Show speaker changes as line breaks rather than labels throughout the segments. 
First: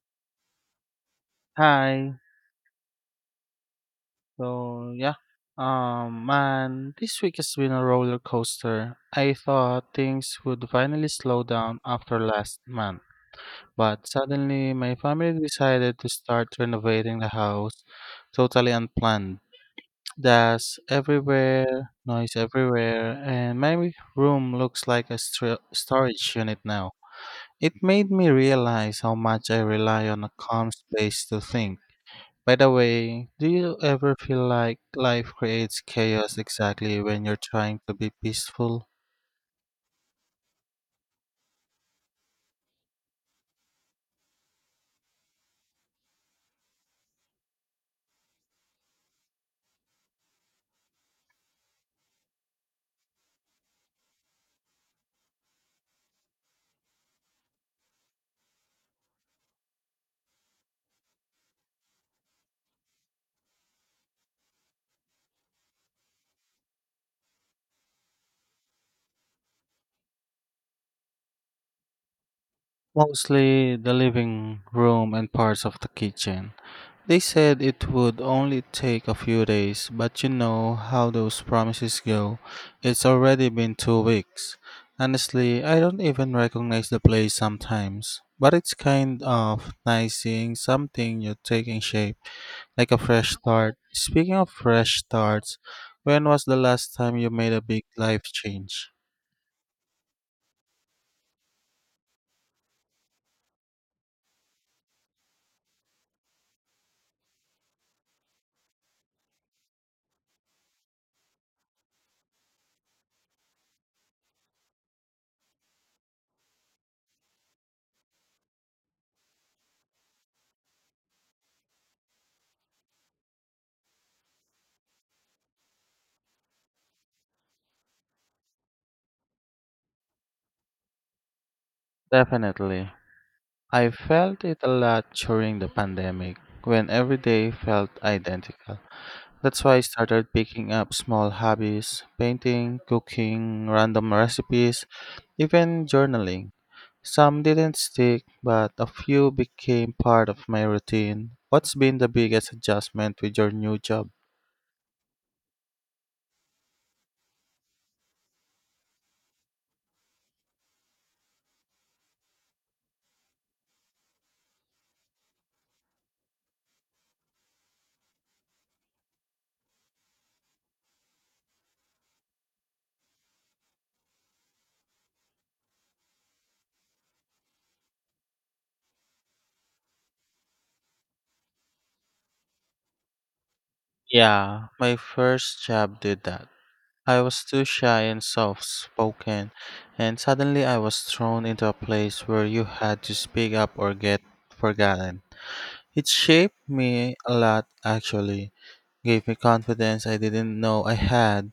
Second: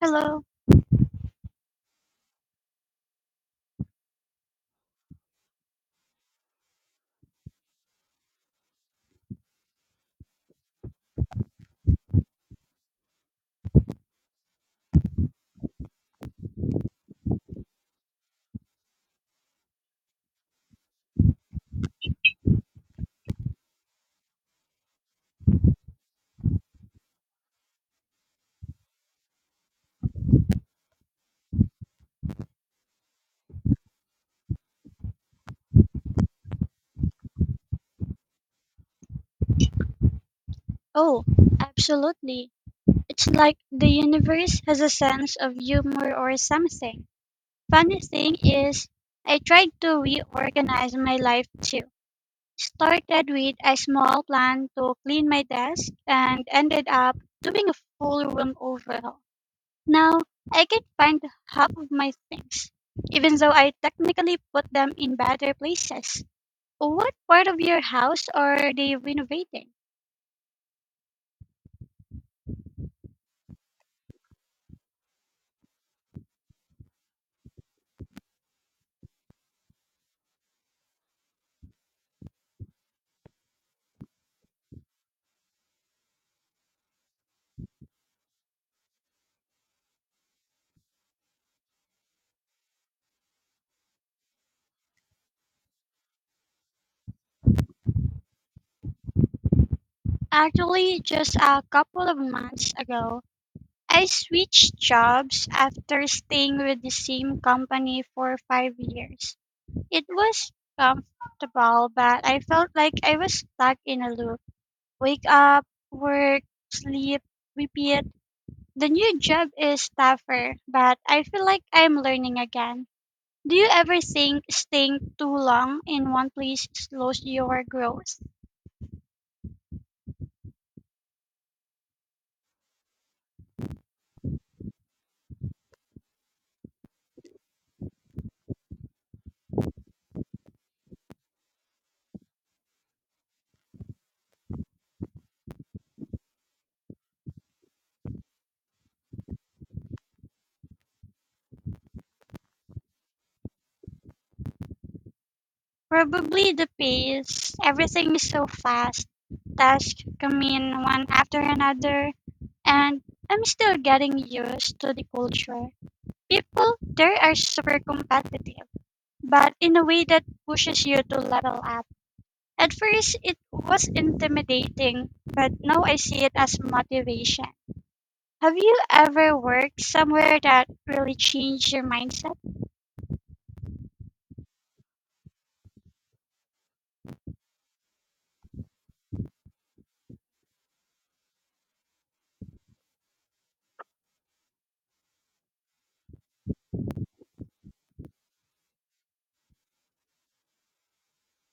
Hello.
Hi. So yeah, man, this week has been a roller coaster. I thought things would finally slow down after last month, but suddenly my family decided to start renovating the house, totally unplanned. Dust everywhere, noise everywhere, and my room looks like a storage unit now. It made me realize how much I rely on a calm space to think. By the way, do you ever feel like life creates chaos exactly when you're trying to be peaceful?
Oh, absolutely. It's like the universe has a sense of humor or something. Funny thing is, I tried to reorganize my life too. Started with a small plan to clean my desk and ended up doing a full room overhaul. Now I can find half of my things, even though I technically put them in better places. What part of your house are they renovating?
Mostly the living room and parts of the kitchen. They said it would only take a few days, but you know how those promises go. It's already been 2 weeks. Honestly, I don't even recognize the place sometimes, but it's kind of nice seeing something you're taking shape. Like a fresh start. Speaking of fresh starts, when was the last time you made a big life change?
Actually, just a couple of months ago, I switched jobs after staying with the same company for 5 years. It was comfortable, but I felt like I was stuck in a loop. Wake up, work, sleep, repeat. The new job is tougher, but I feel like I'm learning again. Do you ever think staying too long in one place slows your growth?
Definitely. I felt it a lot during the pandemic when every day felt identical. That's why I started picking up small hobbies, painting, cooking, random recipes, even journaling. Some didn't stick, but a few became part of my routine. What's been the biggest adjustment with your new job?
Probably the pace. Everything is so fast. Tasks come in one after another, and I'm still getting used to the culture. People there are super competitive, but in a way that pushes you to level up. At first, it was intimidating, but now I see it as motivation. Have you ever worked somewhere that really changed your mindset?
Yeah, my first job did that. I was too shy and soft spoken, and suddenly I was thrown into a place where you had to speak up or get forgotten. It shaped me a lot, actually, gave me confidence I didn't know I had.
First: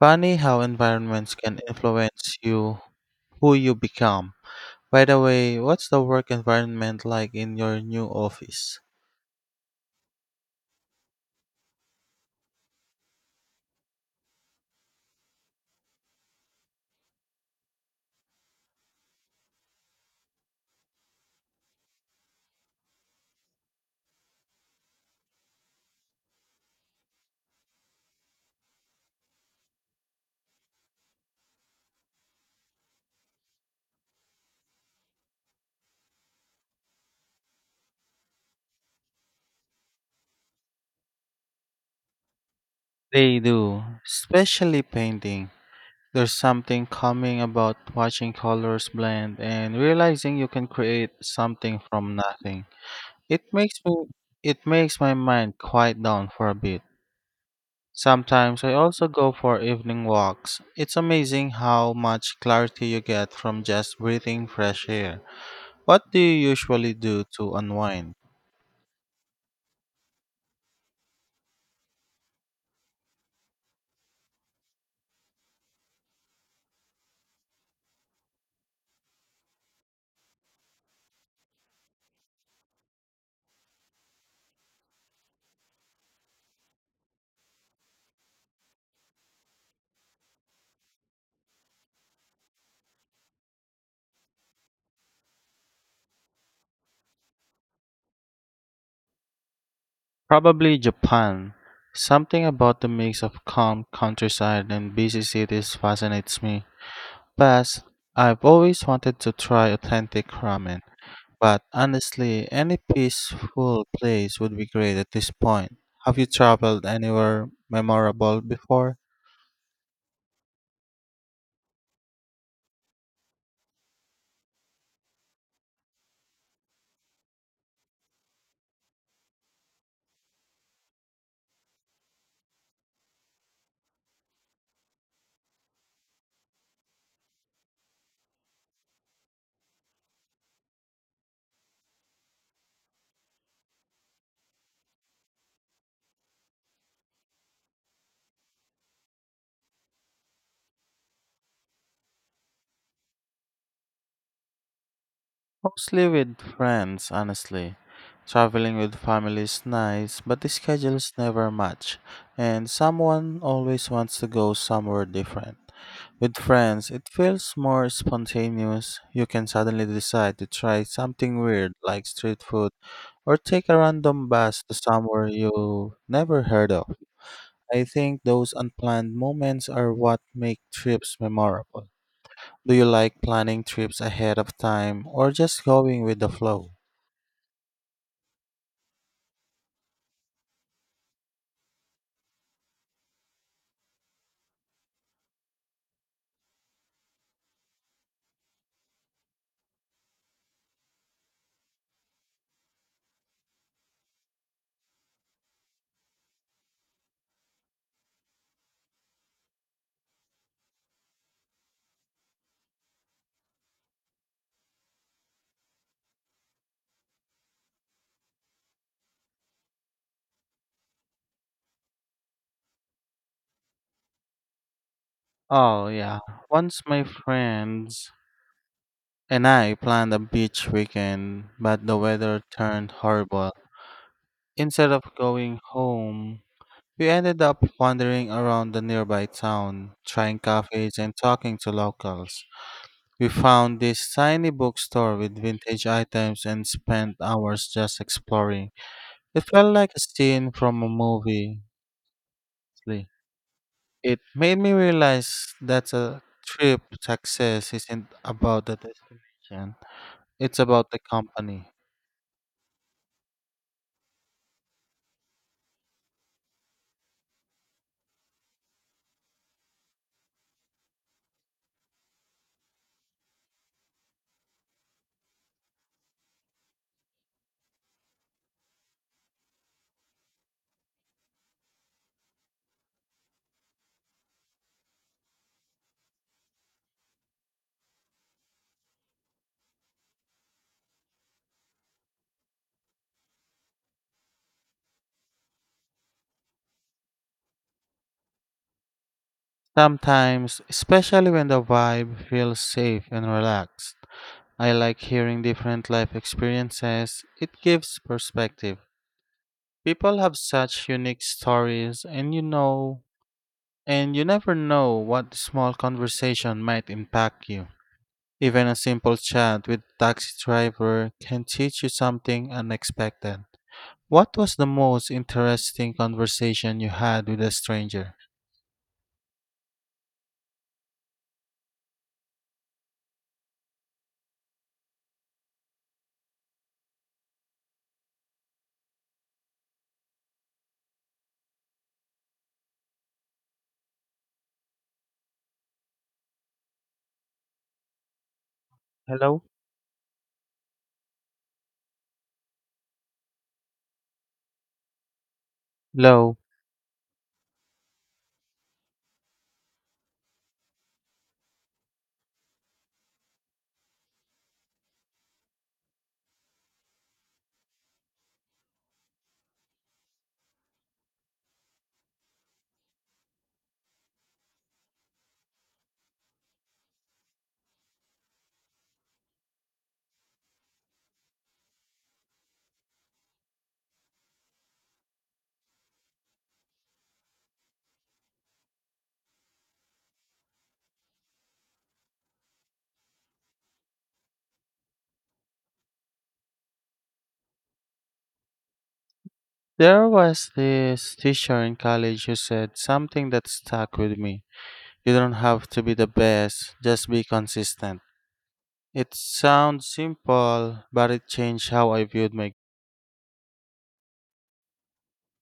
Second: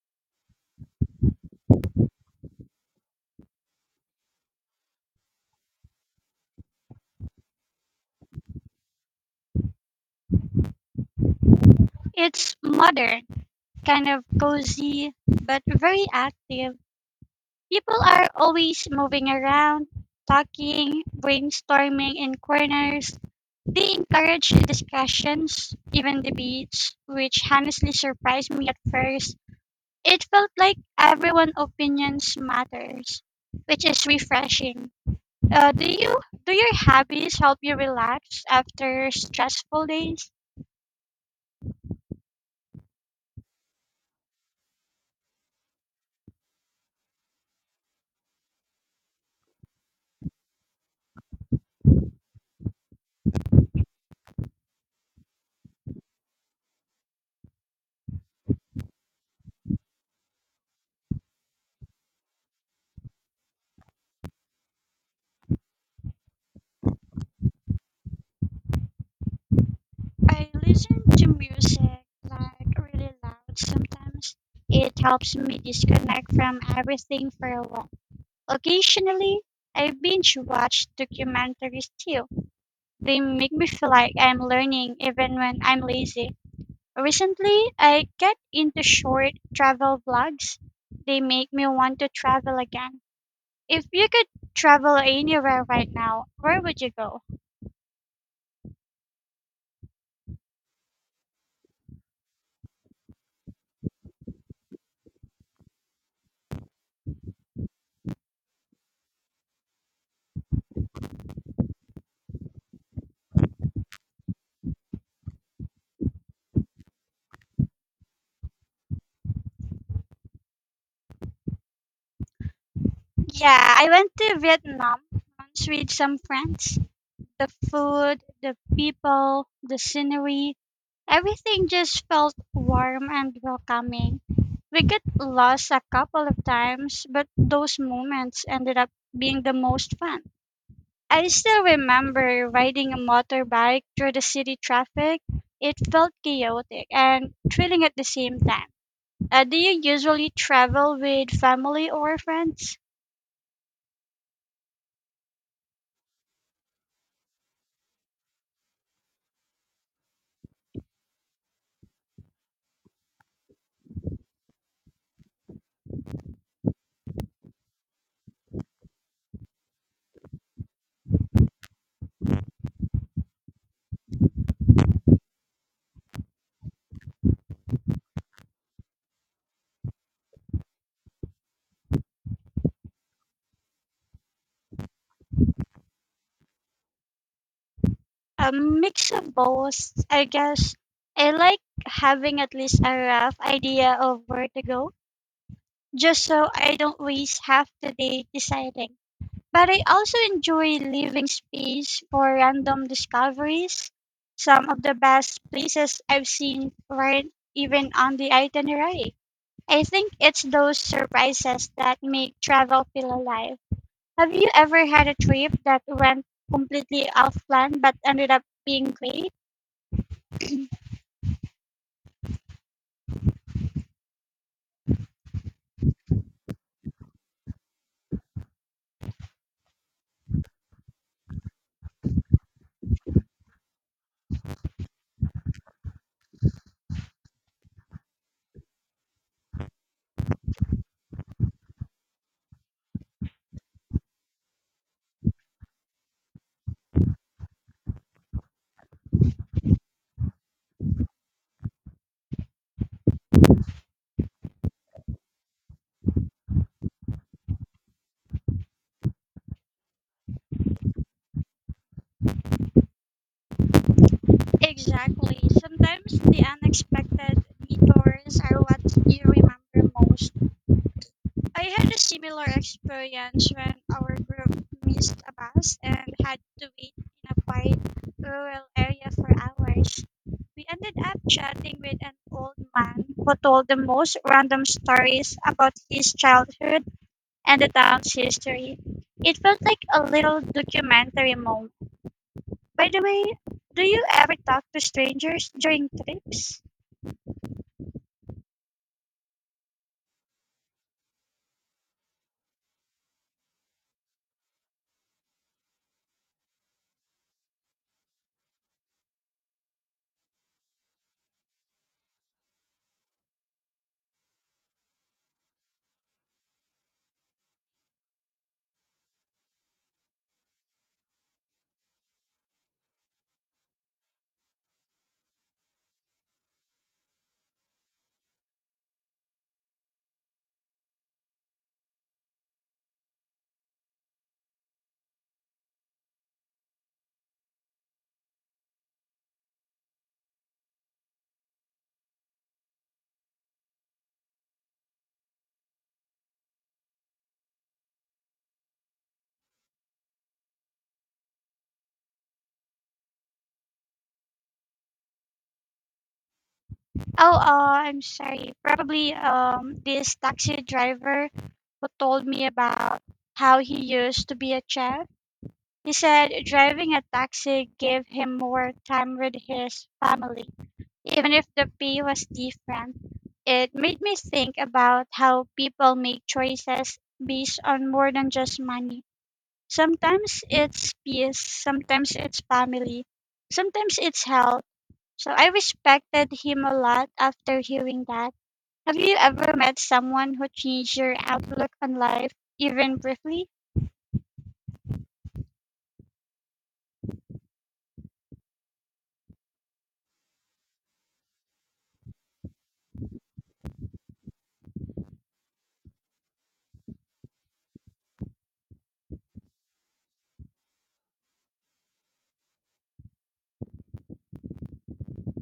Funny how environments can influence you, who you become. By the way, what's the work environment like in your new office?
It's modern, kind of cozy, but very active. People are always moving around, talking, brainstorming in corners. They encourage discussions, even debates, which honestly surprised me at first. It felt like everyone's opinions matters, which is refreshing. Uh, do you do your hobbies help you relax after stressful days?
They do, especially painting. There's something calming about watching colors blend and realizing you can create something from nothing. It makes me it makes my mind quiet down for a bit. Sometimes I also go for evening walks. It's amazing how much clarity you get from just breathing fresh air. What do you usually do to unwind?
I listen to music, like really loud sometimes. It helps me disconnect from everything for a while. Occasionally, I binge watch documentaries too. They make me feel like I'm learning even when I'm lazy. Recently, I get into short travel vlogs. They make me want to travel again. If you could travel anywhere right now, where would you go?
Probably Japan. Something about the mix of calm countryside and busy cities fascinates me. Past, I've always wanted to try authentic ramen, but honestly, any peaceful place would be great at this point. Have you traveled anywhere memorable before?
Yeah, I went to Vietnam once with some friends. The food, the people, the scenery, everything just felt warm and welcoming. We got lost a couple of times, but those moments ended up being the most fun. I still remember riding a motorbike through the city traffic. It felt chaotic and thrilling at the same time. Do you usually travel with family or friends?
Mostly with friends, honestly. Traveling with family is nice, but the schedules never match, and someone always wants to go somewhere different. With friends, it feels more spontaneous. You can suddenly decide to try something weird like street food or take a random bus to somewhere you never heard of. I think those unplanned moments are what make trips memorable. Do you like planning trips ahead of time or just going with the flow?
A mix of both, I guess. I like having at least a rough idea of where to go, just so I don't waste half the day deciding. But I also enjoy leaving space for random discoveries. Some of the best places I've seen weren't even on the itinerary. I think it's those surprises that make travel feel alive. Have you ever had a trip that went completely off plan but ended up being great?
Oh, yeah. Once my friends and I planned a beach weekend, but the weather turned horrible. Instead of going home, we ended up wandering around the nearby town, trying cafes and talking to locals. We found this tiny bookstore with vintage items and spent hours just exploring. It felt like a scene from a movie. It made me realize that a trip success isn't about the destination, it's about the company.
Exactly. Sometimes the unexpected detours are what you remember most. I had a similar experience when our group missed a bus and had to wait in a quiet rural area for hours. We ended up chatting with an old man who told the most random stories about his childhood and the town's history. It felt like a little documentary moment. By the way, do you ever talk to strangers during trips?
Sometimes, especially when the vibe feels safe and relaxed, I like hearing different life experiences. It gives perspective. People have such unique stories, and you know, and you never know what small conversation might impact you. Even a simple chat with taxi driver can teach you something unexpected. What was the most interesting conversation you had with a stranger? Hello? Hello.
Oh, I'm sorry. Probably this taxi driver who told me about how he used to be a chef. He said driving a taxi gave him more time with his family, even if the pay was different. It made me think about how people make choices based on more than just money. Sometimes it's peace, sometimes it's family, sometimes it's health. So I respected him a lot after hearing that. Have you ever met someone who changed your outlook on life, even briefly?
There was this teacher in college who said something that stuck with me. You don't have to be the best, just be consistent. It sounds simple, but it changed how I viewed my.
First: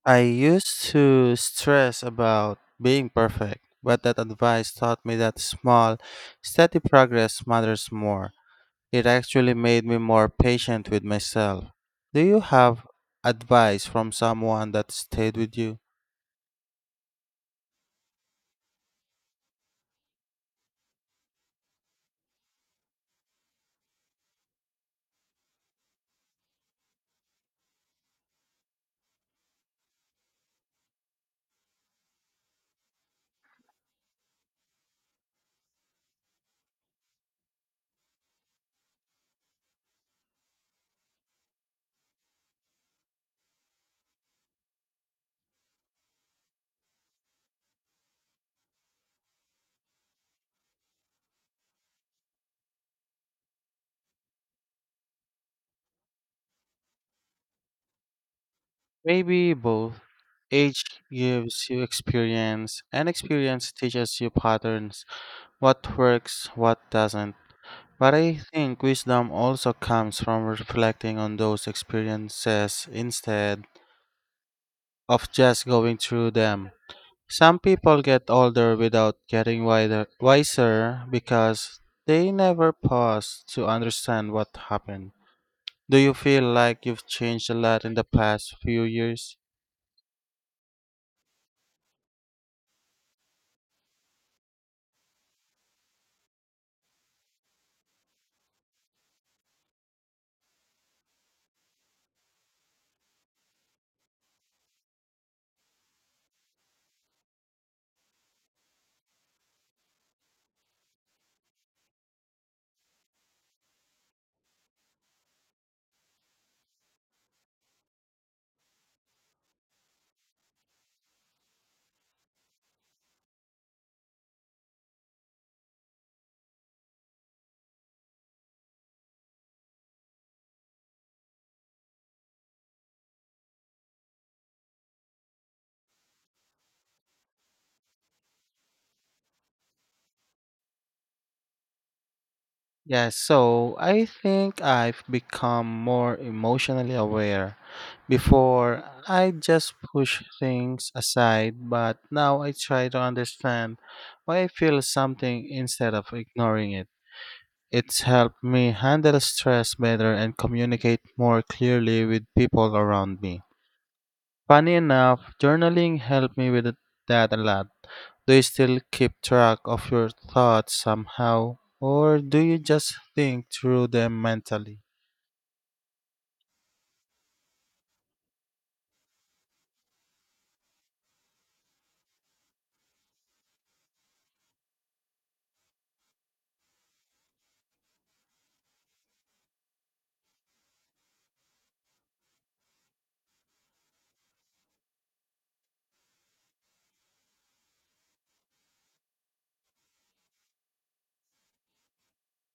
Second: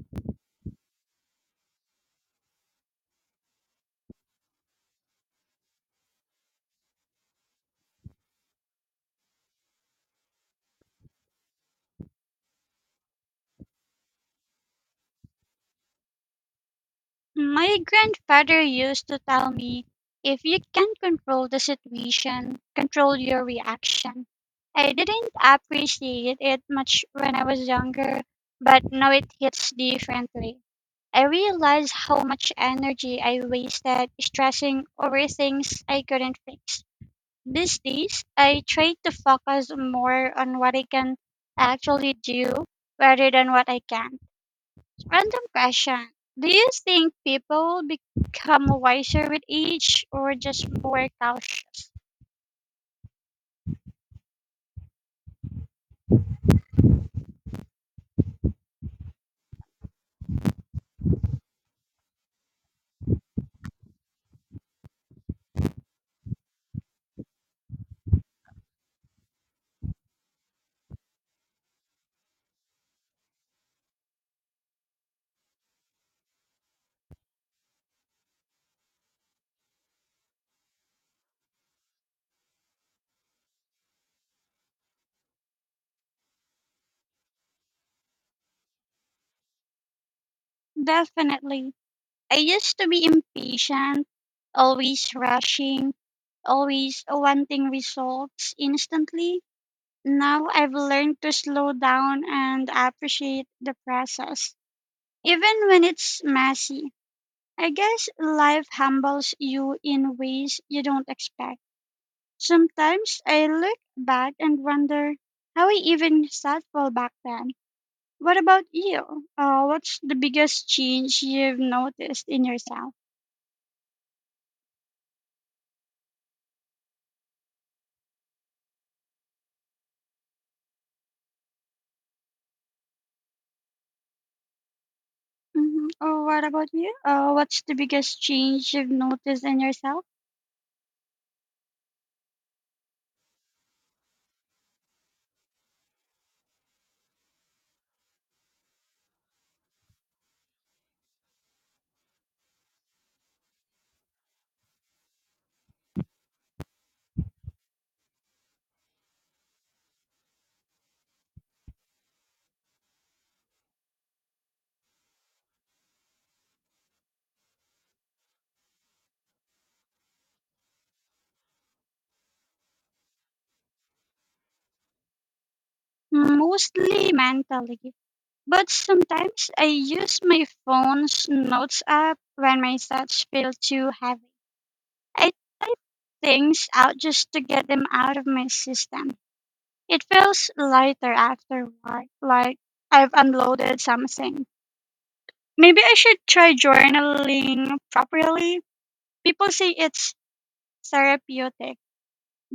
I used to stress about being perfect, but that advice taught me that small, steady progress matters more. It actually made me more patient with myself. Do you have advice from someone that stayed with you?
My grandfather used to tell me, if you can't control the situation, control your reaction. I didn't appreciate it much when I was younger, but now it hits differently. I realize how much energy I wasted stressing over things I couldn't fix. These days, I try to focus more on what I can actually do rather than what I can't. Random question. Do you think people become wiser with age or just more cautious?
Maybe both. Age gives you experience, and experience teaches you patterns, what works, what doesn't. But I think wisdom also comes from reflecting on those experiences instead of just going through them. Some people get older without getting wiser because they never pause to understand what happened. Do you feel like you've changed a lot in the past few years?
Definitely. I used to be impatient, always rushing, always wanting results instantly. Now I've learned to slow down and appreciate the process, even when it's messy. I guess life humbles you in ways you don't expect. Sometimes I look back and wonder how I even thoughtful back then. What about you? What's the biggest change you've noticed in yourself? Oh, what about you? What's the biggest change you've noticed in yourself?
Yes, so I think I've become more emotionally aware. Before, I just push things aside, but now I try to understand why I feel something instead of ignoring it. It's helped me handle stress better and communicate more clearly with people around me. Funny enough, journaling helped me with that a lot. Do you still keep track of your thoughts somehow, or do you just think through them mentally?
Mostly mentally. But sometimes I use my phone's notes app when my thoughts feel too heavy. I type things out just to get them out of my system. It feels lighter afterward, like I've unloaded something. Maybe I should try journaling properly. People say it's therapeutic.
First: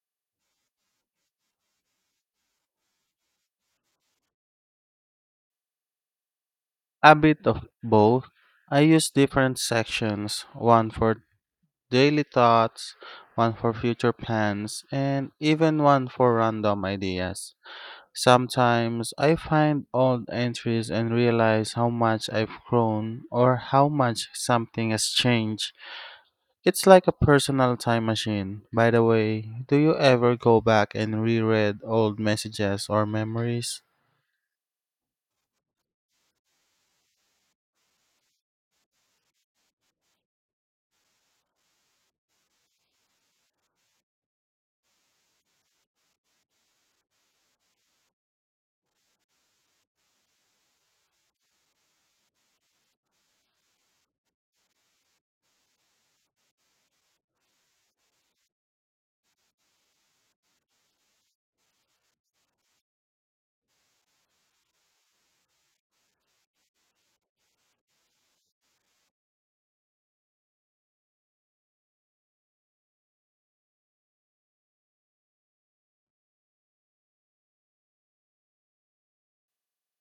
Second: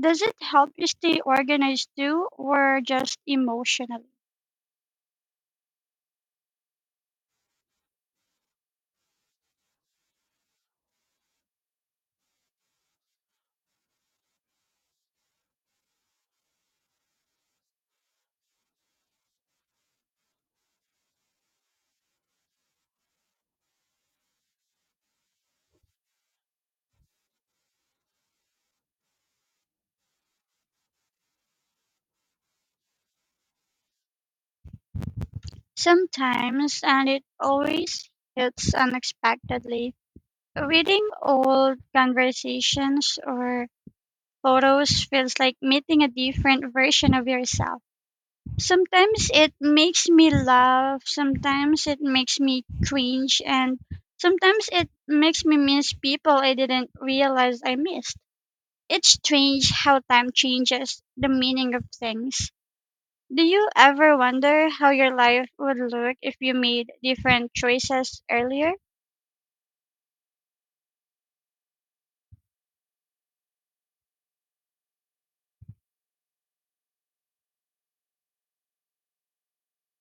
Does it help you stay organized too, or just emotionally?
A bit of both. I use different sections, one for daily thoughts, one for future plans, and even one for random ideas. Sometimes I find old entries and realize how much I've grown or how much something has changed. It's like a personal time machine. By the way, do you ever go back and reread old messages or memories?
Sometimes, and it always hits unexpectedly. Reading old conversations or photos feels like meeting a different version of yourself. Sometimes it makes me laugh, sometimes it makes me cringe, and sometimes it makes me miss people I didn't realize I missed. It's strange how time changes the meaning of things. Do you ever wonder how your life would look if you made different choices earlier?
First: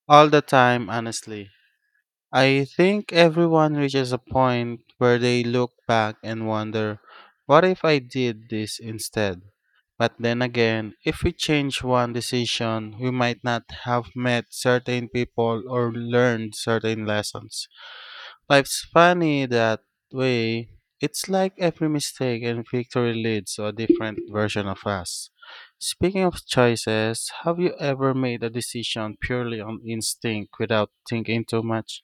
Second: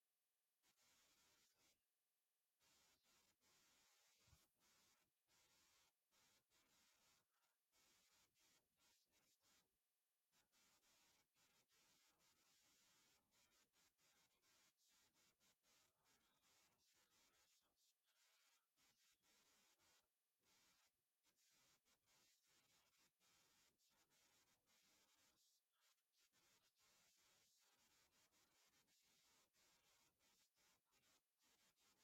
All the time, honestly. I think everyone reaches a point where they look back and wonder, what if I did this instead? But then again, if we change one decision, we might not have met certain people or learned certain lessons. Life's funny that way. It's like every mistake and victory leads to a different version of us. Speaking of choices, have you ever made a decision purely on instinct without thinking too much?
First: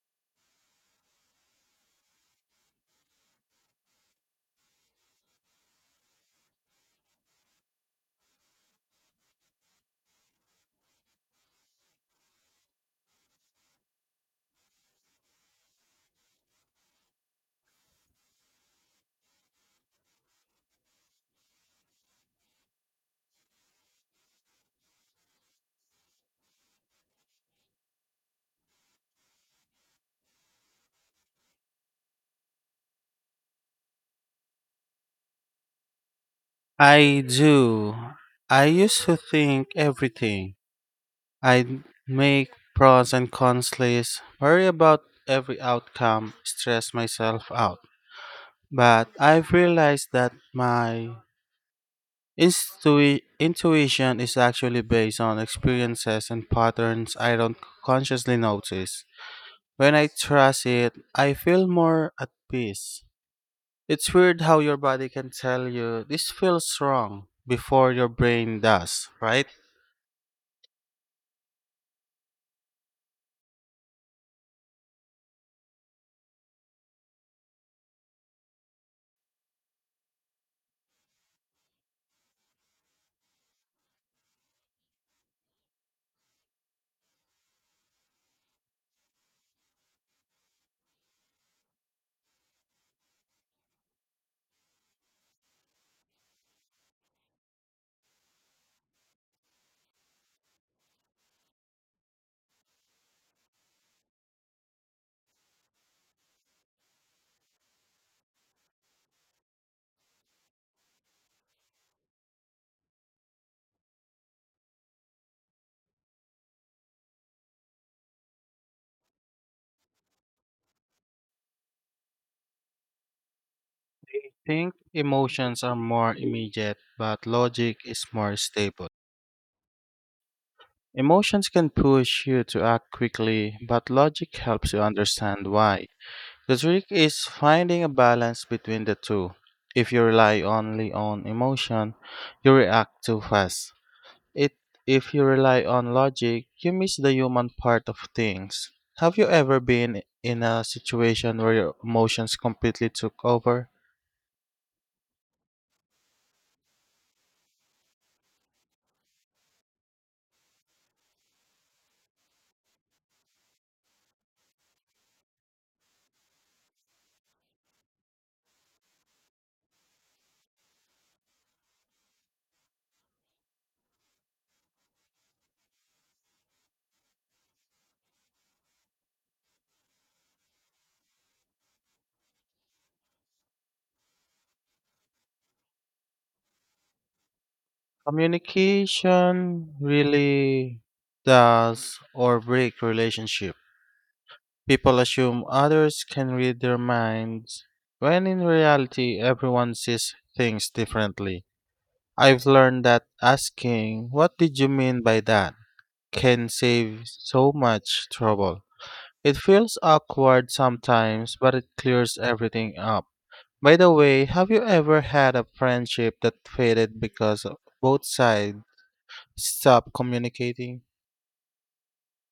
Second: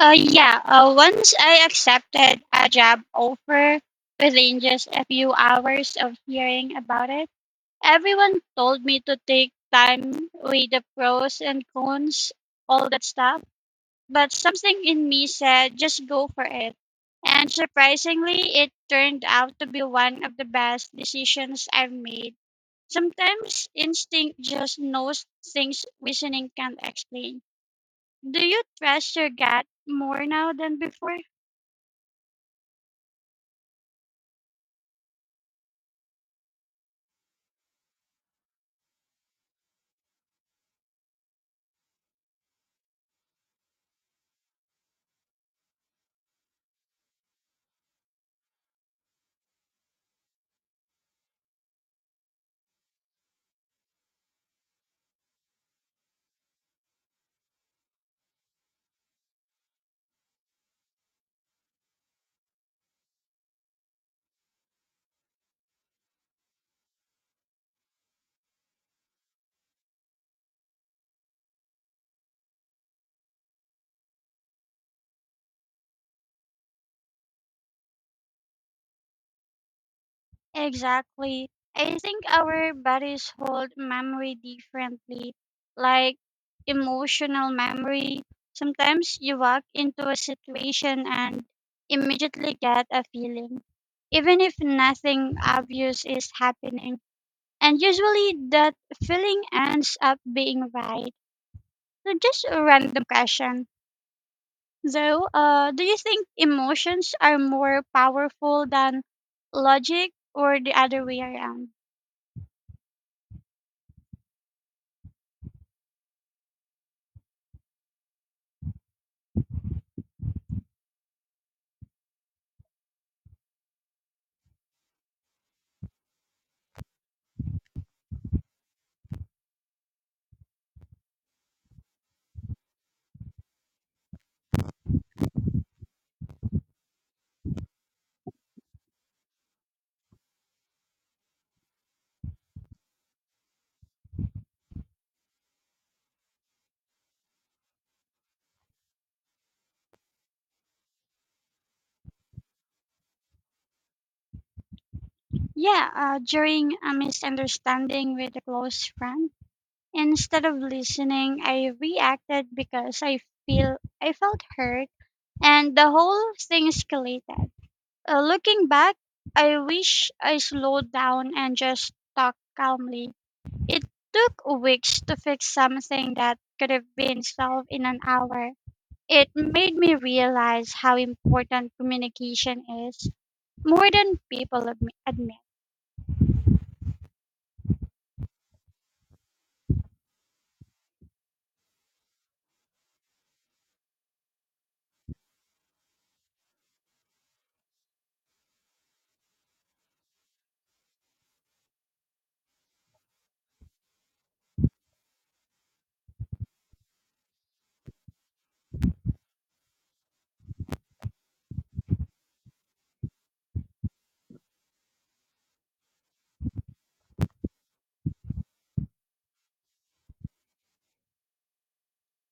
Yeah, once I accepted a job offer within just a few hours of hearing about it. Everyone told me to take time, weigh the pros and cons, all that stuff. But something in me said, just go for it. And surprisingly, it turned out to be one of the best decisions I've made. Sometimes instinct just knows things reasoning can't explain. Do you trust your gut more now than before?
I do. I used to think everything. I'd make pros and cons lists, worry about every outcome, stress myself out. But I've realized that my intuition is actually based on experiences and patterns I don't consciously notice. When I trust it, I feel more at peace. It's weird how your body can tell you this feels wrong before your brain does, right?
Exactly. I think our bodies hold memory differently, like emotional memory. Sometimes you walk into a situation and immediately get a feeling, even if nothing obvious is happening. And usually that feeling ends up being right. So just a random question. So, do you think emotions are more powerful than logic or the other way around?
Think emotions are more immediate, but logic is more stable. Emotions can push you to act quickly, but logic helps you understand why. The trick is finding a balance between the two. If you rely only on emotion, you react too fast. It, if you rely on logic, you miss the human part of things. Have you ever been in a situation where your emotions completely took over?
Yeah, during a misunderstanding with a close friend, instead of listening, I reacted because I felt hurt, and the whole thing escalated. Looking back, I wish I slowed down and just talked calmly. It took weeks to fix something that could have been solved in an hour. It made me realize how important communication is, more than people admit.
Communication really does or break relationship. People assume others can read their minds, when in reality, everyone sees things differently. I've learned that asking, "What did you mean by that?" can save so much trouble. It feels awkward sometimes, but it clears everything up. By the way, have you ever had a friendship that faded because both sides stop communicating?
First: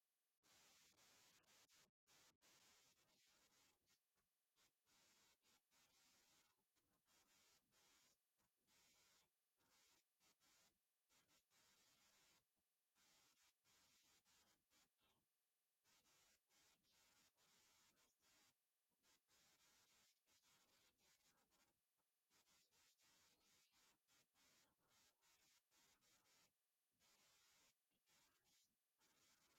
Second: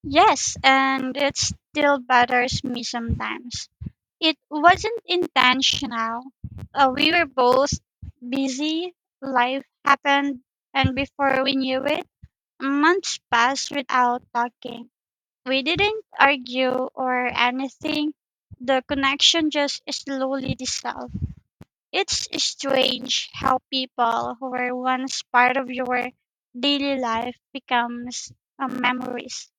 Yes, and it still bothers me sometimes. It wasn't intentional. We were both busy, life happened, and before we knew it, months passed without talking. We didn't argue or anything. The connection just slowly dissolved. It's strange how people who were once part of your daily life becomes, memories.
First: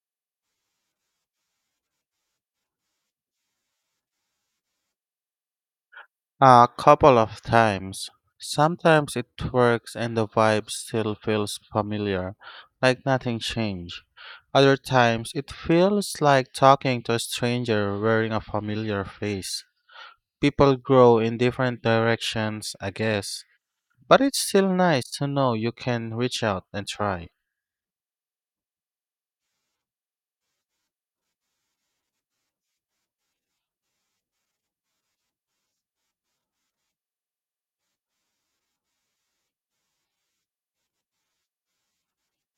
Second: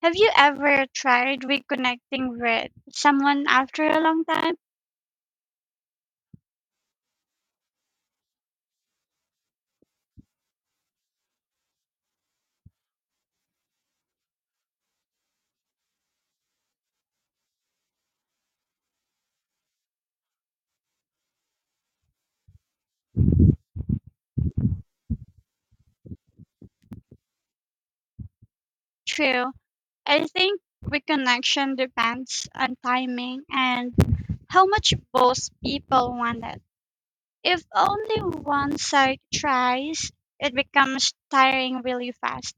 Have you ever tried reconnecting with someone after a long time?
A couple of times. Sometimes it works and the vibe still feels familiar, like nothing changed. Other times it feels like talking to a stranger wearing a familiar face. People grow in different directions, I guess, but it's still nice to know you can reach out and try.
True. I think reconnection depends on timing and how much both people want it. If only one side tries, it becomes tiring really fast.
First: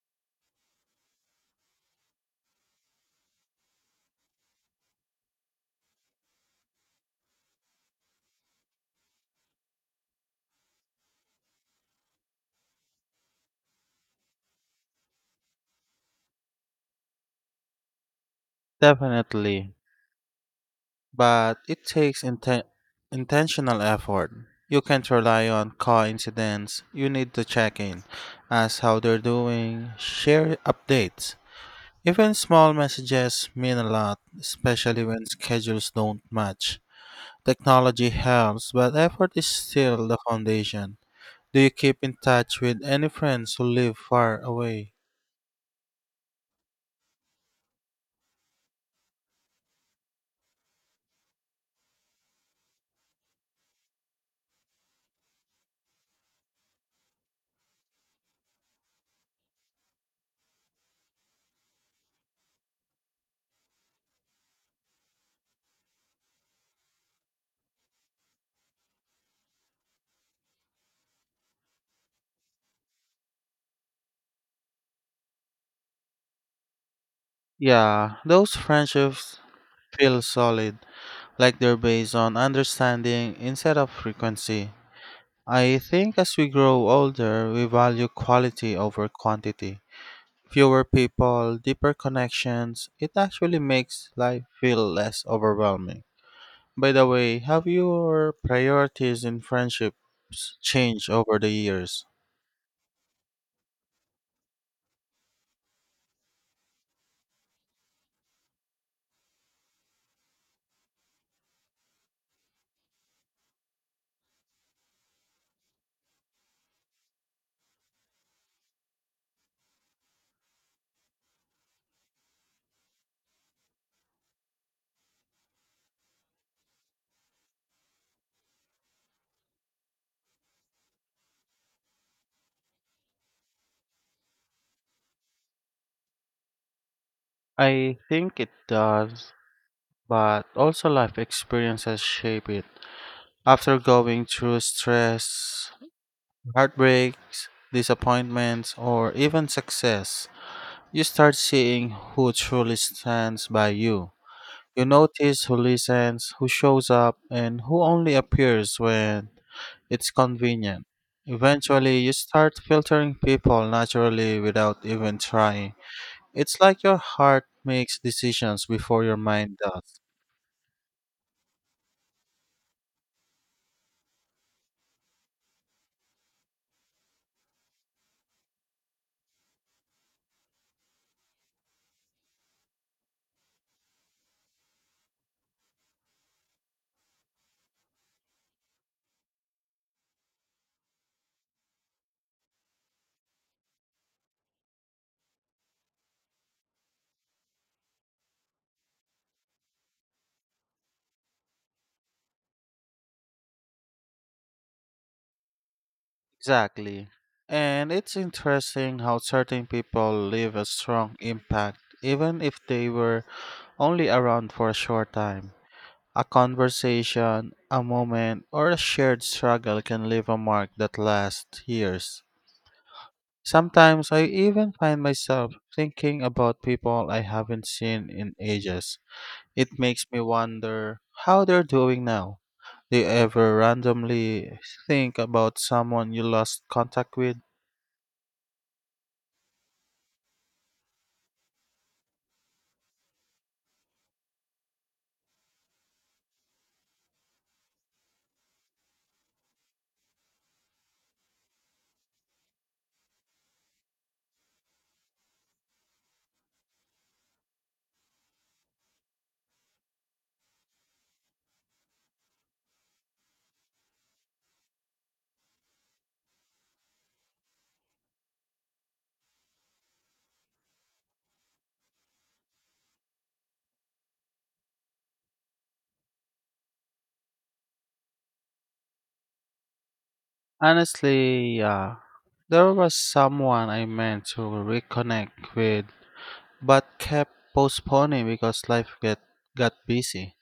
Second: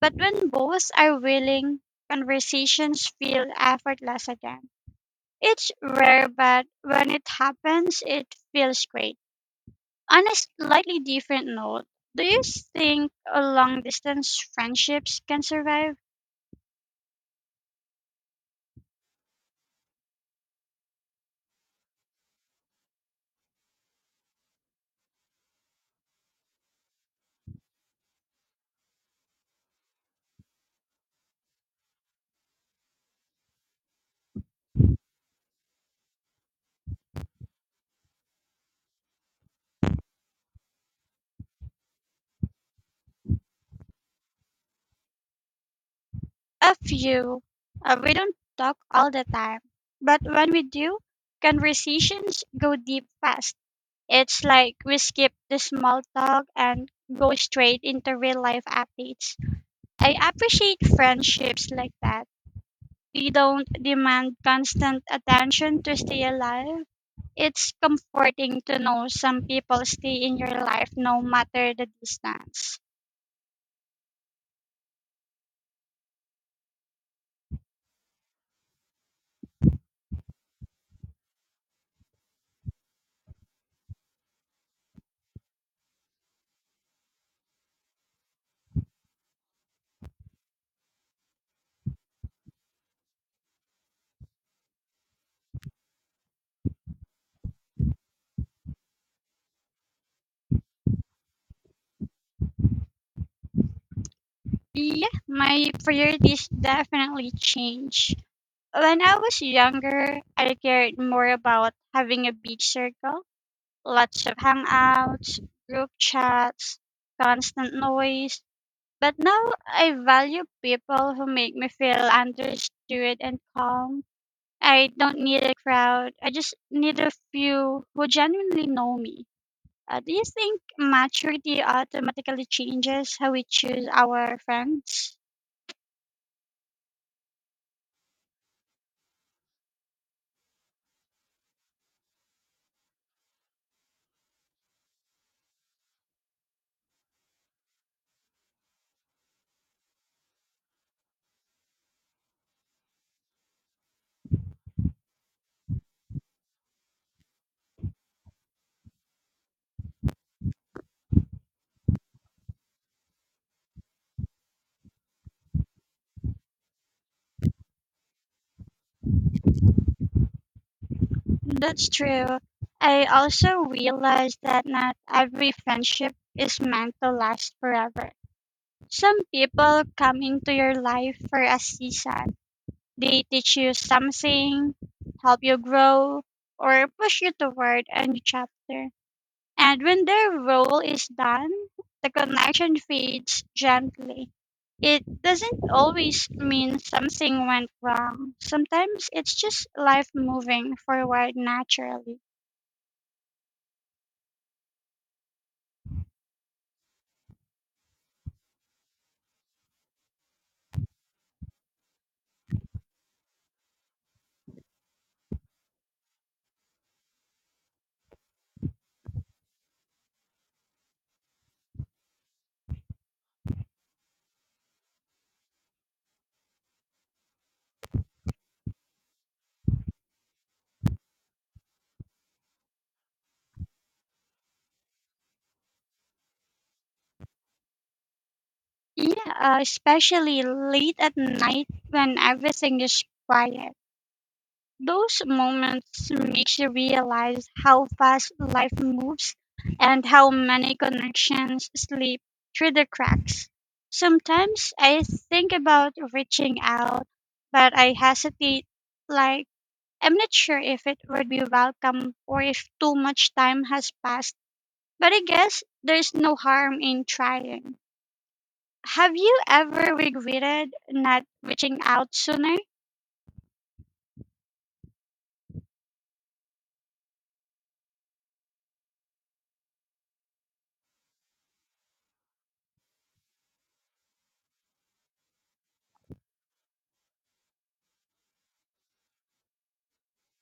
But when both are willing, conversations feel effortless again. It's rare, but when it happens, it feels great. On a slightly different note, do you think a long distance friendships can survive?
Definitely. But it takes intentional effort. You can't rely on coincidence. You need to check in, ask how they're doing, share updates. Even small messages mean a lot, especially when schedules don't match. Technology helps, but effort is still the foundation. Do you keep in touch with any friends who live far away?
A few. We don't talk all the time, but when we do, conversations go deep fast. It's like we skip the small talk and go straight into real life updates. I appreciate friendships like that. They don't demand constant attention to stay alive. It's comforting to know some people stay in your life no matter the distance.
Yeah, those friendships feel solid, like they're based on understanding instead of frequency. I think as we grow older, we value quality over quantity. Fewer people, deeper connections, it actually makes life feel less overwhelming. By the way, have your priorities in friendships changed over the years?
Yeah, my priorities definitely change. When I was younger, I cared more about having a big circle, lots of hangouts, group chats, constant noise. But now I value people who make me feel understood and calm. I don't need a crowd. I just need a few who genuinely know me. Do you think maturity automatically changes how we choose our friends?
I think it does, but also life experiences shape it. After going through stress, heartbreaks, disappointments, or even success, you start seeing who truly stands by you. You notice who listens, who shows up, and who only appears when it's convenient. Eventually, you start filtering people naturally without even trying. It's like your heart makes decisions before your mind does.
That's true. I also realized that not every friendship is meant to last forever. Some people come into your life for a season. They teach you something, help you grow, or push you toward a new chapter. And when their role is done, the connection fades gently. It doesn't always mean something went wrong. Sometimes it's just life moving forward naturally.
Exactly. And it's interesting how certain people leave a strong impact even if they were only around for a short time. A conversation, a moment, or a shared struggle can leave a mark that lasts years. Sometimes I even find myself thinking about people I haven't seen in ages. It makes me wonder how they're doing now. Do you ever randomly think about someone you lost contact with?
Yeah, especially late at night when everything is quiet. Those moments make you realize how fast life moves and how many connections slip through the cracks. Sometimes I think about reaching out, but I hesitate. Like, I'm not sure if it would be welcome or if too much time has passed, but I guess there's no harm in trying. Have you ever regretted not reaching out sooner?
Honestly, yeah. There was someone I meant to reconnect with, but kept postponing because got busy.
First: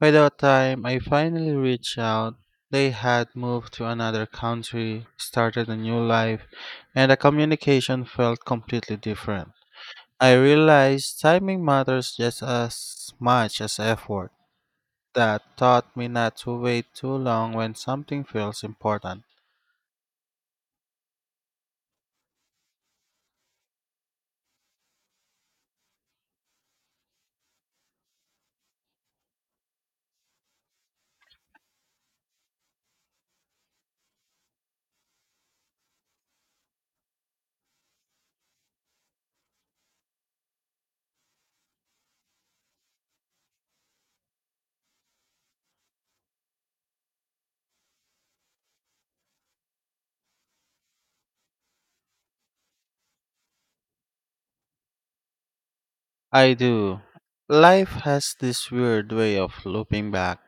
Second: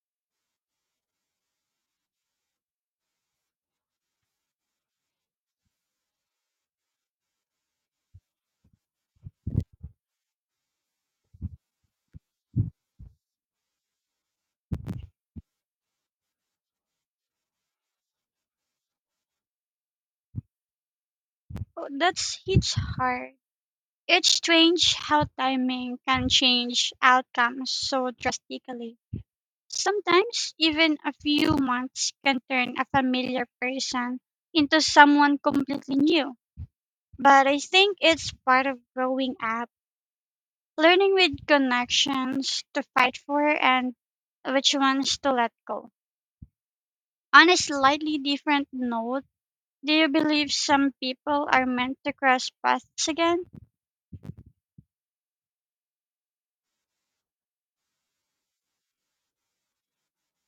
By the time I finally reached out, they had moved to another country, started a new life, and the communication felt completely different. I realized timing matters just as much as effort. That taught me not to wait too long when something feels important.
Oh, that's hits hard. It's strange how timing can change outcomes so drastically. Sometimes, even a few months can turn a familiar person into someone completely new. But I think it's part of growing up, learning with connections to fight for and which ones to let go. On a slightly different note, do you believe some people are meant to cross paths again?
I do. Life has this weird way of looping back.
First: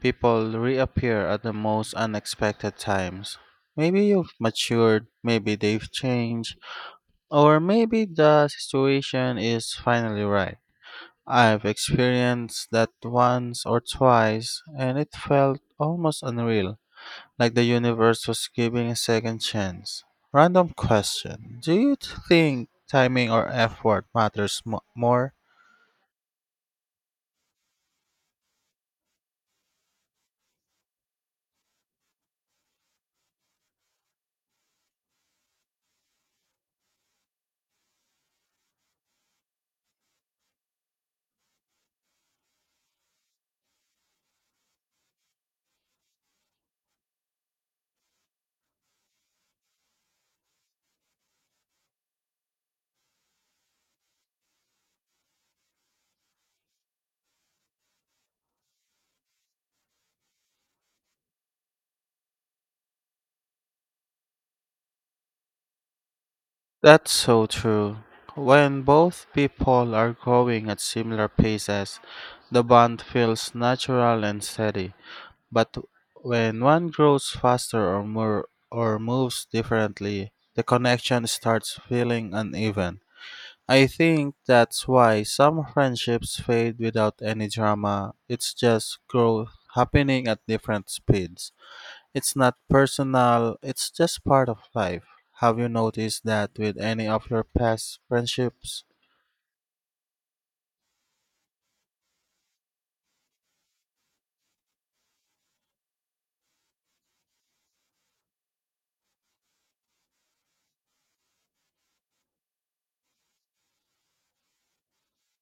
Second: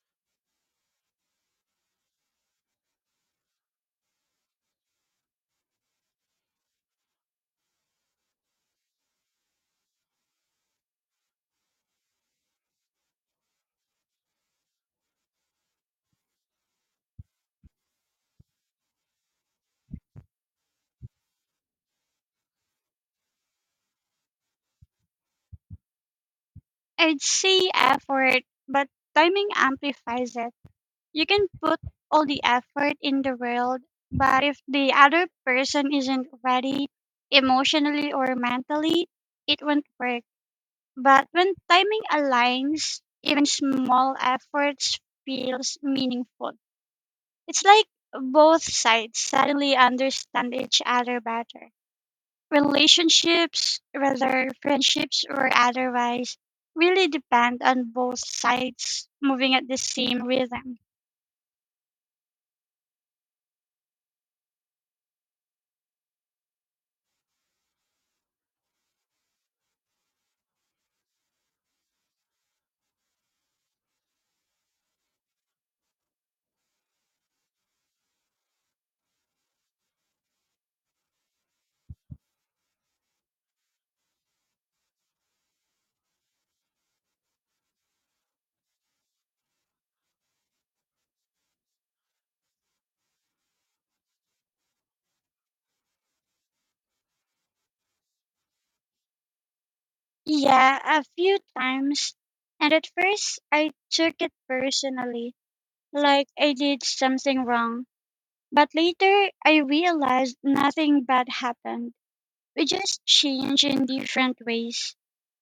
People reappear at the most unexpected times. Maybe you've matured, maybe they've changed, or maybe the situation is finally right. I've experienced that once or twice, and it felt almost unreal, like the universe was giving a second chance. Random question. Do you think timing or effort matters more?
I'd say effort, but timing amplifies it. You can put all the effort in the world, but if the other person isn't ready emotionally or mentally, it won't work. But when timing aligns, even small efforts feels meaningful. It's like both sides suddenly understand each other better. Relationships, whether friendships or otherwise, really depend on both sides moving at the same rhythm.
That's so true. When both people are growing at similar paces, the bond feels natural and steady. But when one grows faster or more or moves differently, the connection starts feeling uneven. I think that's why some friendships fade without any drama. It's just growth happening at different speeds. It's not personal, it's just part of life. Have you noticed that with any of your past friendships?
Yeah, a few times. And at first, I took it personally, like I did something wrong. But later, I realized nothing bad happened. We just changed in different ways.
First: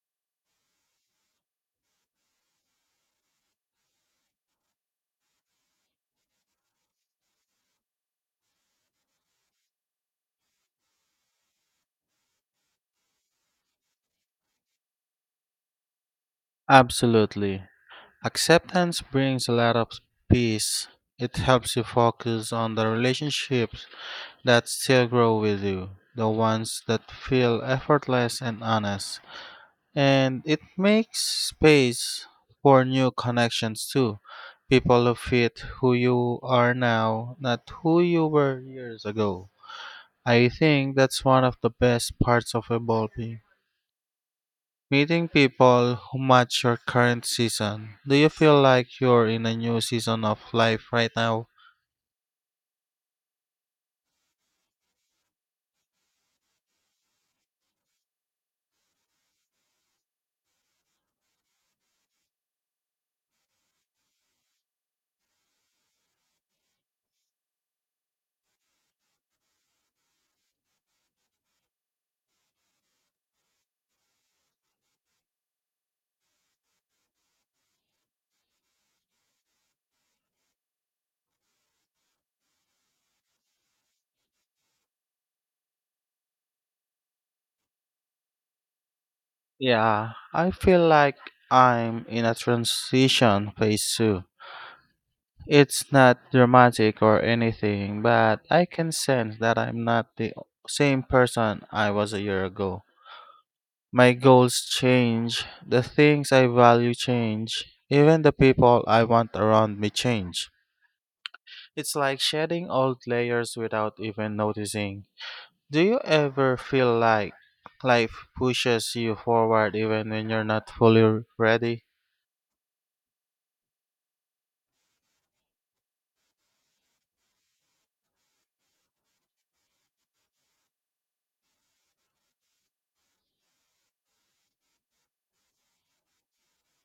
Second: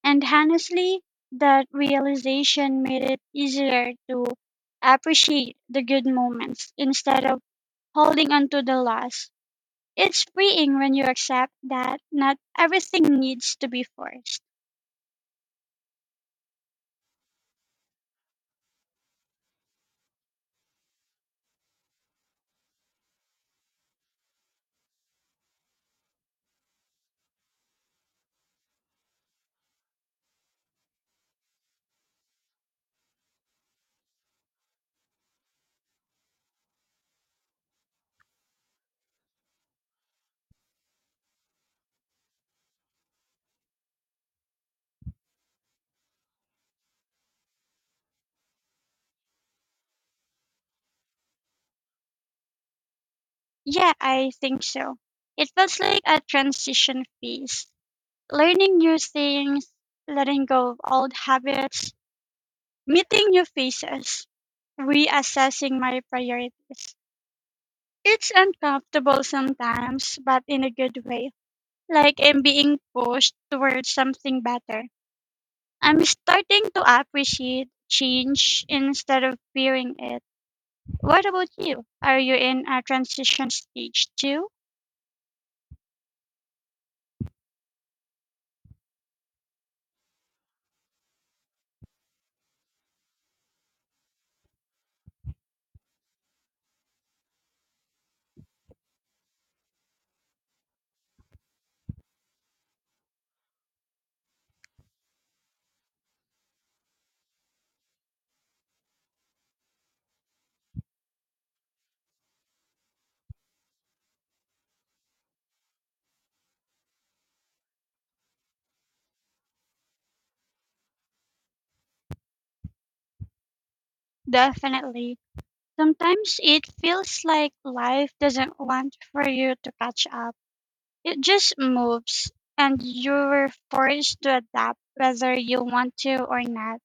And honestly, that realization made it easier to appreciate the good moments instead of holding on to the loss. It's freeing when you accept that not everything needs to be forced.
Absolutely. Acceptance brings a lot of peace. It helps you focus on the relationship that still grow with you, the ones that feel effortless and honest. And it makes space for new connections too. People who fit who you are now, not who you were years ago. I think that's one of the best parts of evolving. Meeting people who match your current season. Do you feel like you're in a new season of life right now?
Yeah, I think so. It feels like a transition phase. Learning new things, letting go of old habits, meeting new faces, reassessing my priorities. It's uncomfortable sometimes, but in a good way. Like I'm being pushed towards something better. I'm starting to appreciate change instead of fearing it. What about you? Are you in a transition stage too?
Yeah, I feel like I'm in a transition phase too. It's not dramatic or anything, but I can sense that I'm not the same person I was a year ago. My goals change, the things I value change, even the people I want around me change. It's like shedding old layers without even noticing. Do you ever feel like life pushes you forward even when you're not fully ready?
Definitely. Sometimes it feels like life doesn't want for you to catch up. It just moves and you're forced to adapt whether you want to or not.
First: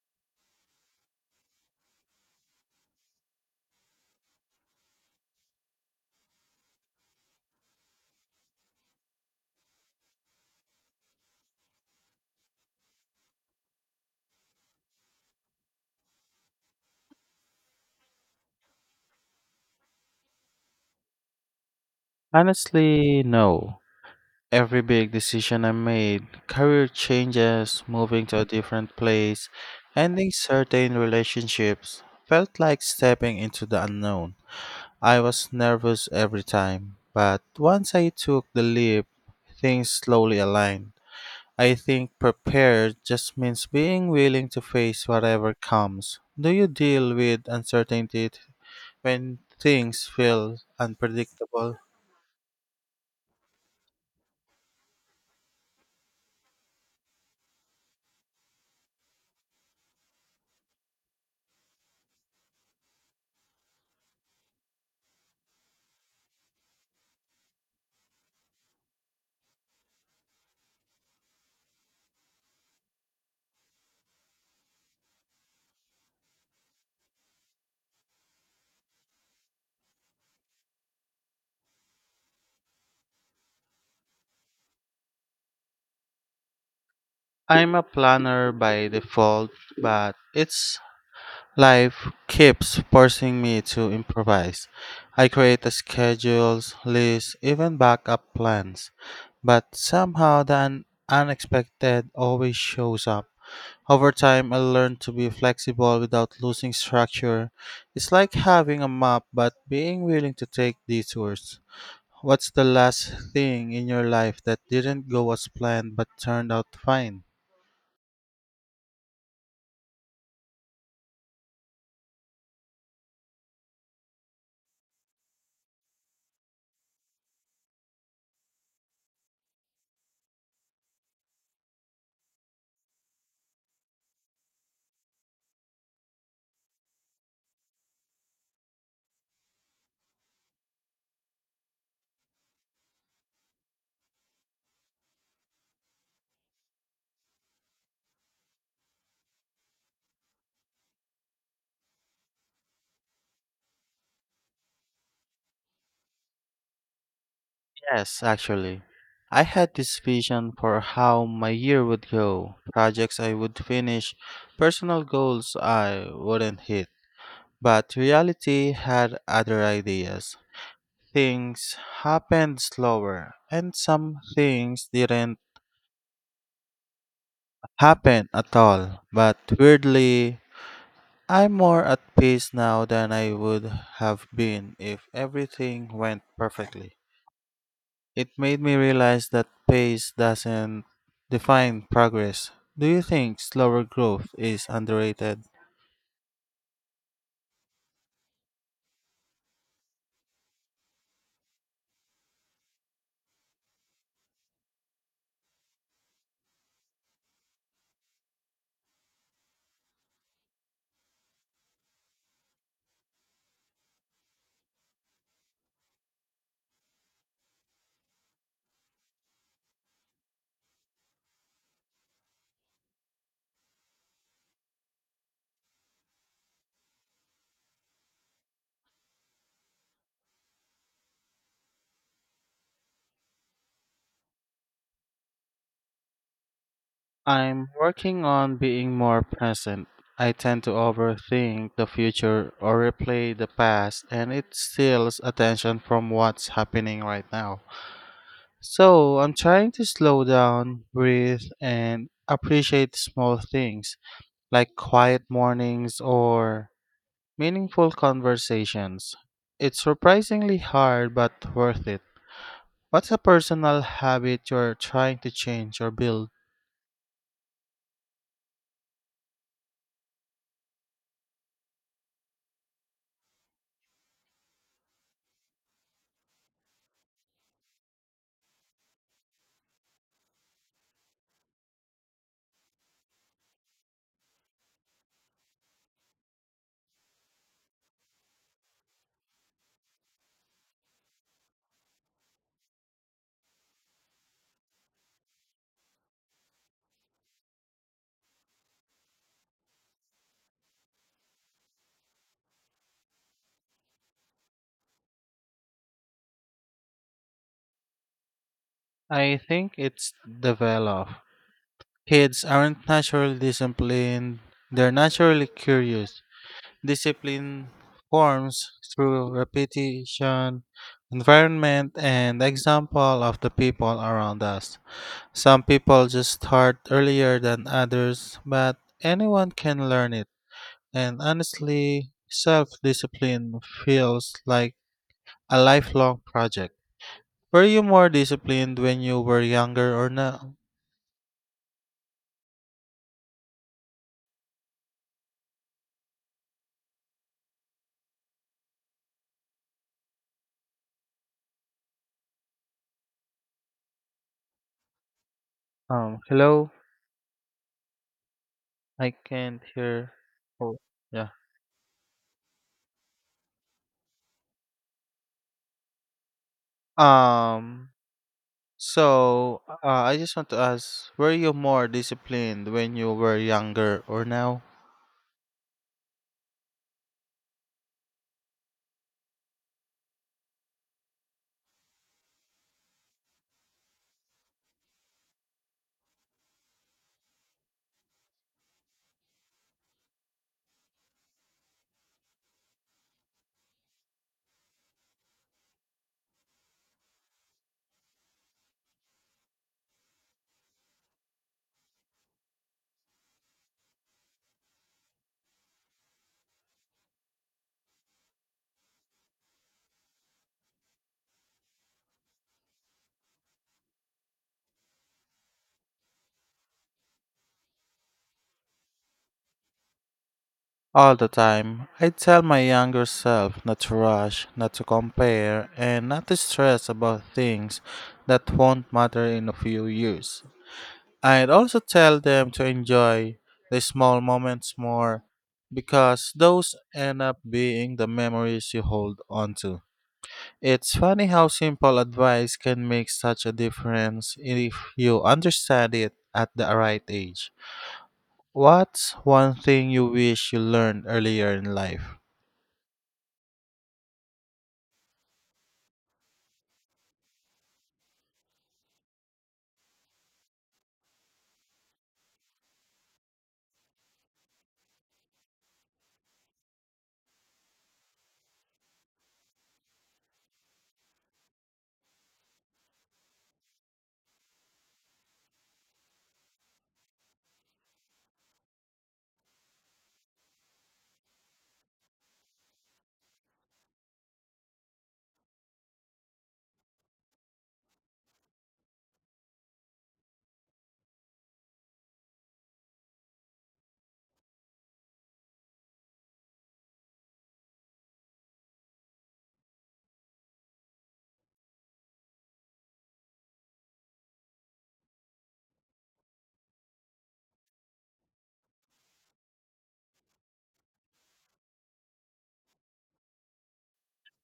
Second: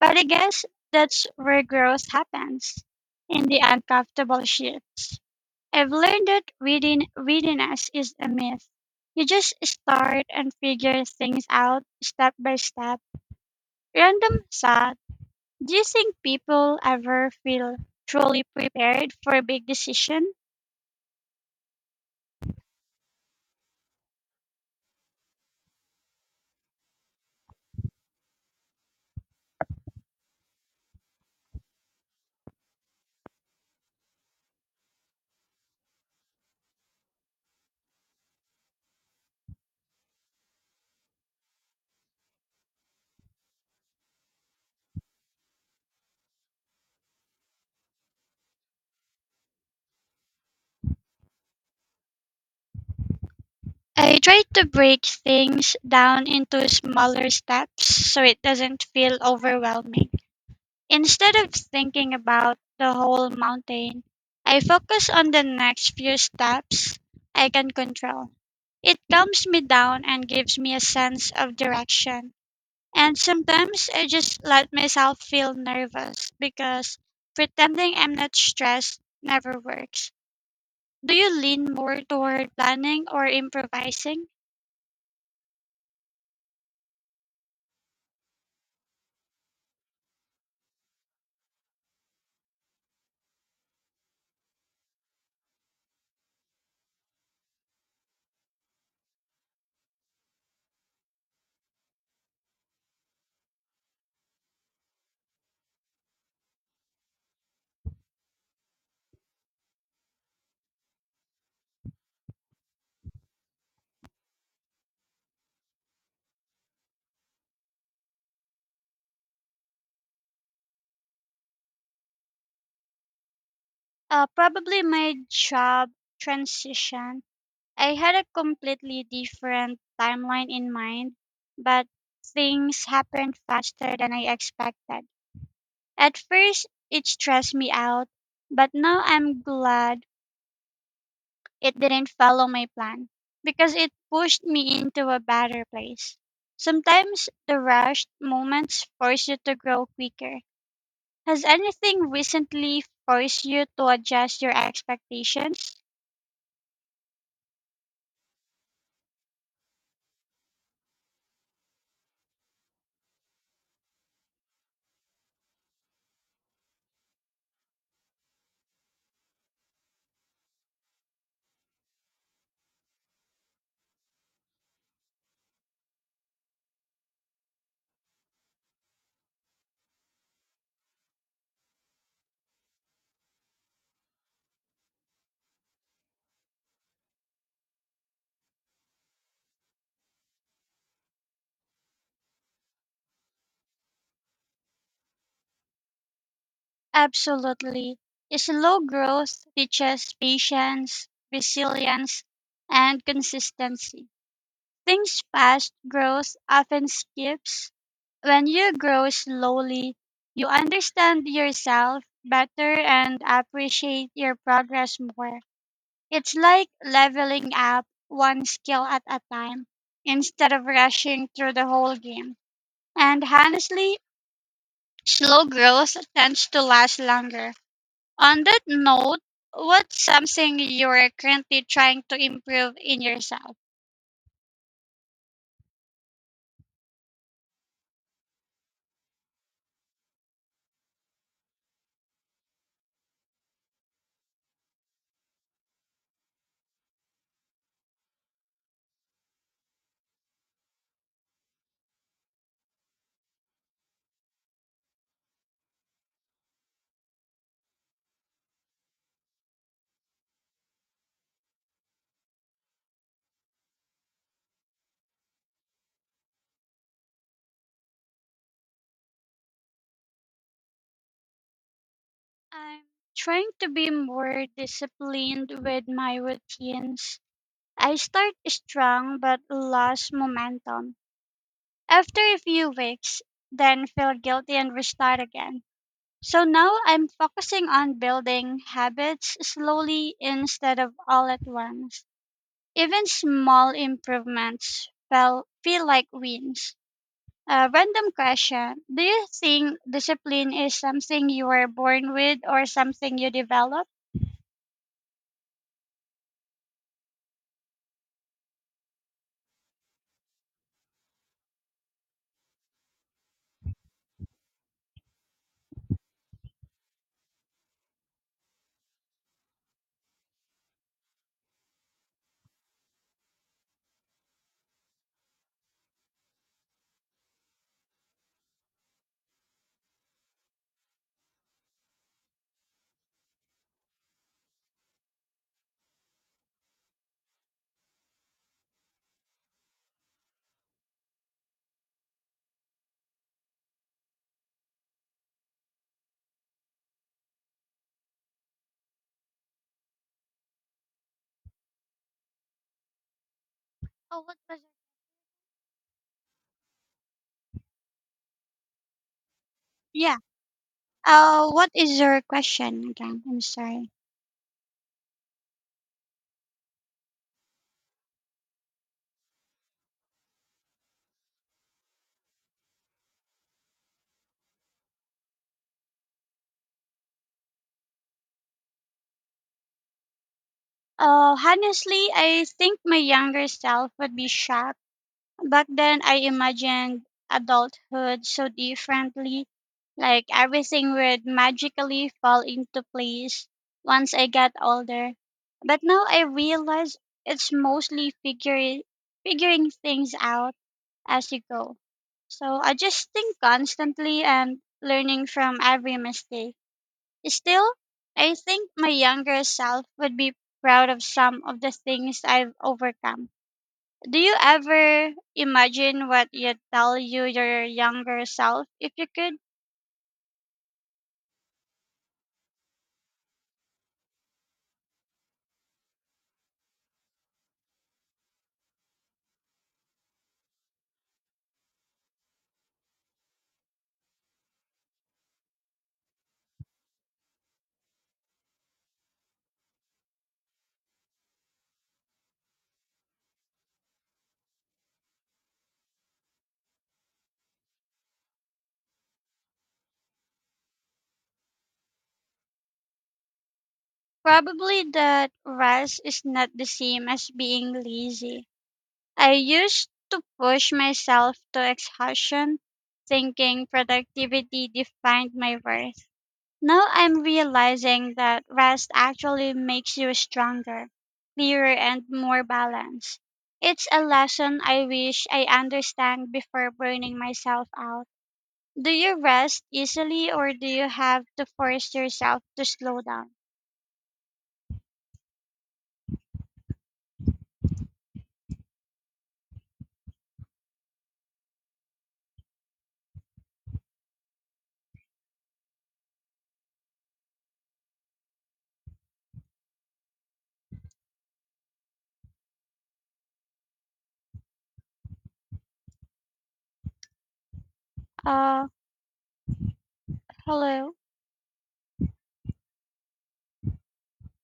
But I guess that's where growth happens in the uncomfortable shifts. I've learned that reading readiness is a myth. You just start and figure things out step by step. Random thought. Do you think people ever feel truly prepared for a big decision?
Honestly, no. Every big decision I made, career changes, moving to a different place, ending certain relationships, felt like stepping into the unknown. I was nervous every time, but once I took the leap, things slowly aligned. I think prepared just means being willing to face whatever comes. Do you deal with uncertainty when things feel unpredictable?
I try to break things down into smaller steps so it doesn't feel overwhelming. Instead of thinking about the whole mountain, I focus on the next few steps I can control. It calms me down and gives me a sense of direction. And sometimes I just let myself feel nervous because pretending I'm not stressed never works. Do you lean more toward planning or improvising?
I'm a planner by default, but it's Life keeps forcing me to improvise. I create schedules, lists, even backup plans, but somehow the unexpected always shows up. Over time, I learned to be flexible without losing structure. It's like having a map but being willing to take detours. What's the last thing in your life that didn't go as planned but turned out fine?
Probably my job transition. I had a completely different timeline in mind, but things happened faster than I expected. At first, it stressed me out, but now I'm glad it didn't follow my plan because it pushed me into a better place. Sometimes the rushed moments force you to grow quicker. Has anything recently forced you to adjust your expectations?
Yes, actually. I had this vision for how my year would go, projects I would finish, personal goals I wouldn't hit. But reality had other ideas. Things happened slower, and some things didn't happen at all. But weirdly, I'm more at peace now than I would have been if everything went perfectly. It made me realize that pace doesn't define progress. Do you think slower growth is underrated?
Absolutely. Slow growth teaches patience, resilience, and consistency. Things fast growth often skips. When you grow slowly, you understand yourself better and appreciate your progress more. It's like leveling up one skill at a time instead of rushing through the whole game. And honestly, slow growth tends to last longer. On that note, what's something you're currently trying to improve in yourself?
I'm working on being more present. I tend to overthink the future or replay the past, and it steals attention from what's happening right now. So I'm trying to slow down, breathe, and appreciate small things like quiet mornings or meaningful conversations. It's surprisingly hard but worth it. What's a personal habit you're trying to change or build?
I'm trying to be more disciplined with my routines. I start strong but lost momentum after a few weeks, then feel guilty and restart again. So now I'm focusing on building habits slowly instead of all at once. Even small improvements feel like wins. A random question. Do you think discipline is something you were born with or something you develop?
I think it's develop. Kids aren't naturally disciplined, they're naturally curious. Discipline forms through repetition, environment, and example of the people around us. Some people just start earlier than others, but anyone can learn it. And honestly, self discipline feels like a lifelong project. Were you more disciplined when you were younger or now?
Oh, what was.
Hello? I can't hear.
Yeah.
Oh, yeah.
What is your question again? I'm sorry.
Um, so I just want to ask were you more disciplined when you were younger or now?
Honestly, I think my younger self would be shocked. Back then, I imagined adulthood so differently. Like everything would magically fall into place once I got older. But now I realize it's mostly figuring things out as you go. So adjusting constantly and learning from every mistake. Still, I think my younger self would be proud of some of the things I've overcome. Do you ever imagine what you'd tell your younger self if you could?
All the time. I tell my younger self not to rush, not to compare, and not to stress about things that won't matter in a few years. I'd also tell them to enjoy the small moments more because those end up being the memories you hold on to. It's funny how simple advice can make such a difference if you understand it at the right age. What's one thing you wish you learned earlier in life?
Probably that rest is not the same as being lazy. I used to push myself to exhaustion, thinking productivity defined my worth. Now I'm realizing that rest actually makes you stronger, clearer, and more balanced. It's a lesson I wish I understand before burning myself out. Do you rest easily or do you have to force yourself to slow down? Uh, Hello.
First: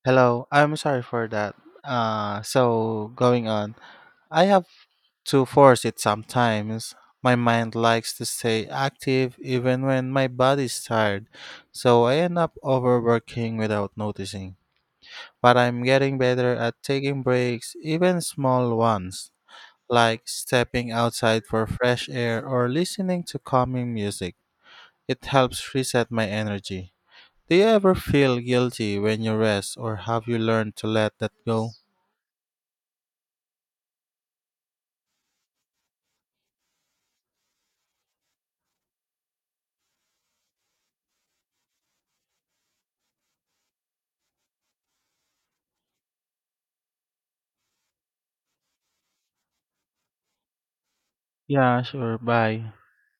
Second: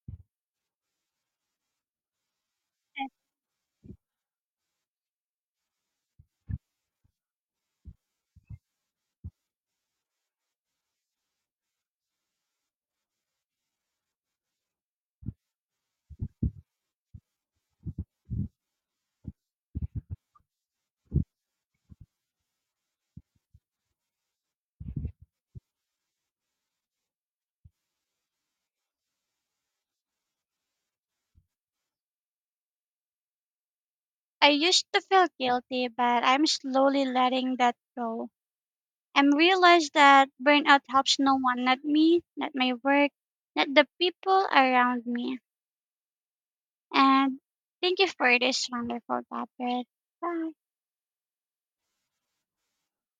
Hello, I'm sorry for that. So going on, I have to force it sometimes. My mind likes to stay active even when my body's tired, so I end up overworking without noticing. But I'm getting better at taking breaks, even small ones, like stepping outside for fresh air or listening to calming music. It helps reset my energy. Do you ever feel guilty when you rest, or have you learned to let that go?
I used to feel guilty, but I'm slowly letting that go. I'm realized that burnout helps no one, not me, not my work, not the people around me. And thank you for this wonderful topic. Bye.
Yeah, sure. Bye.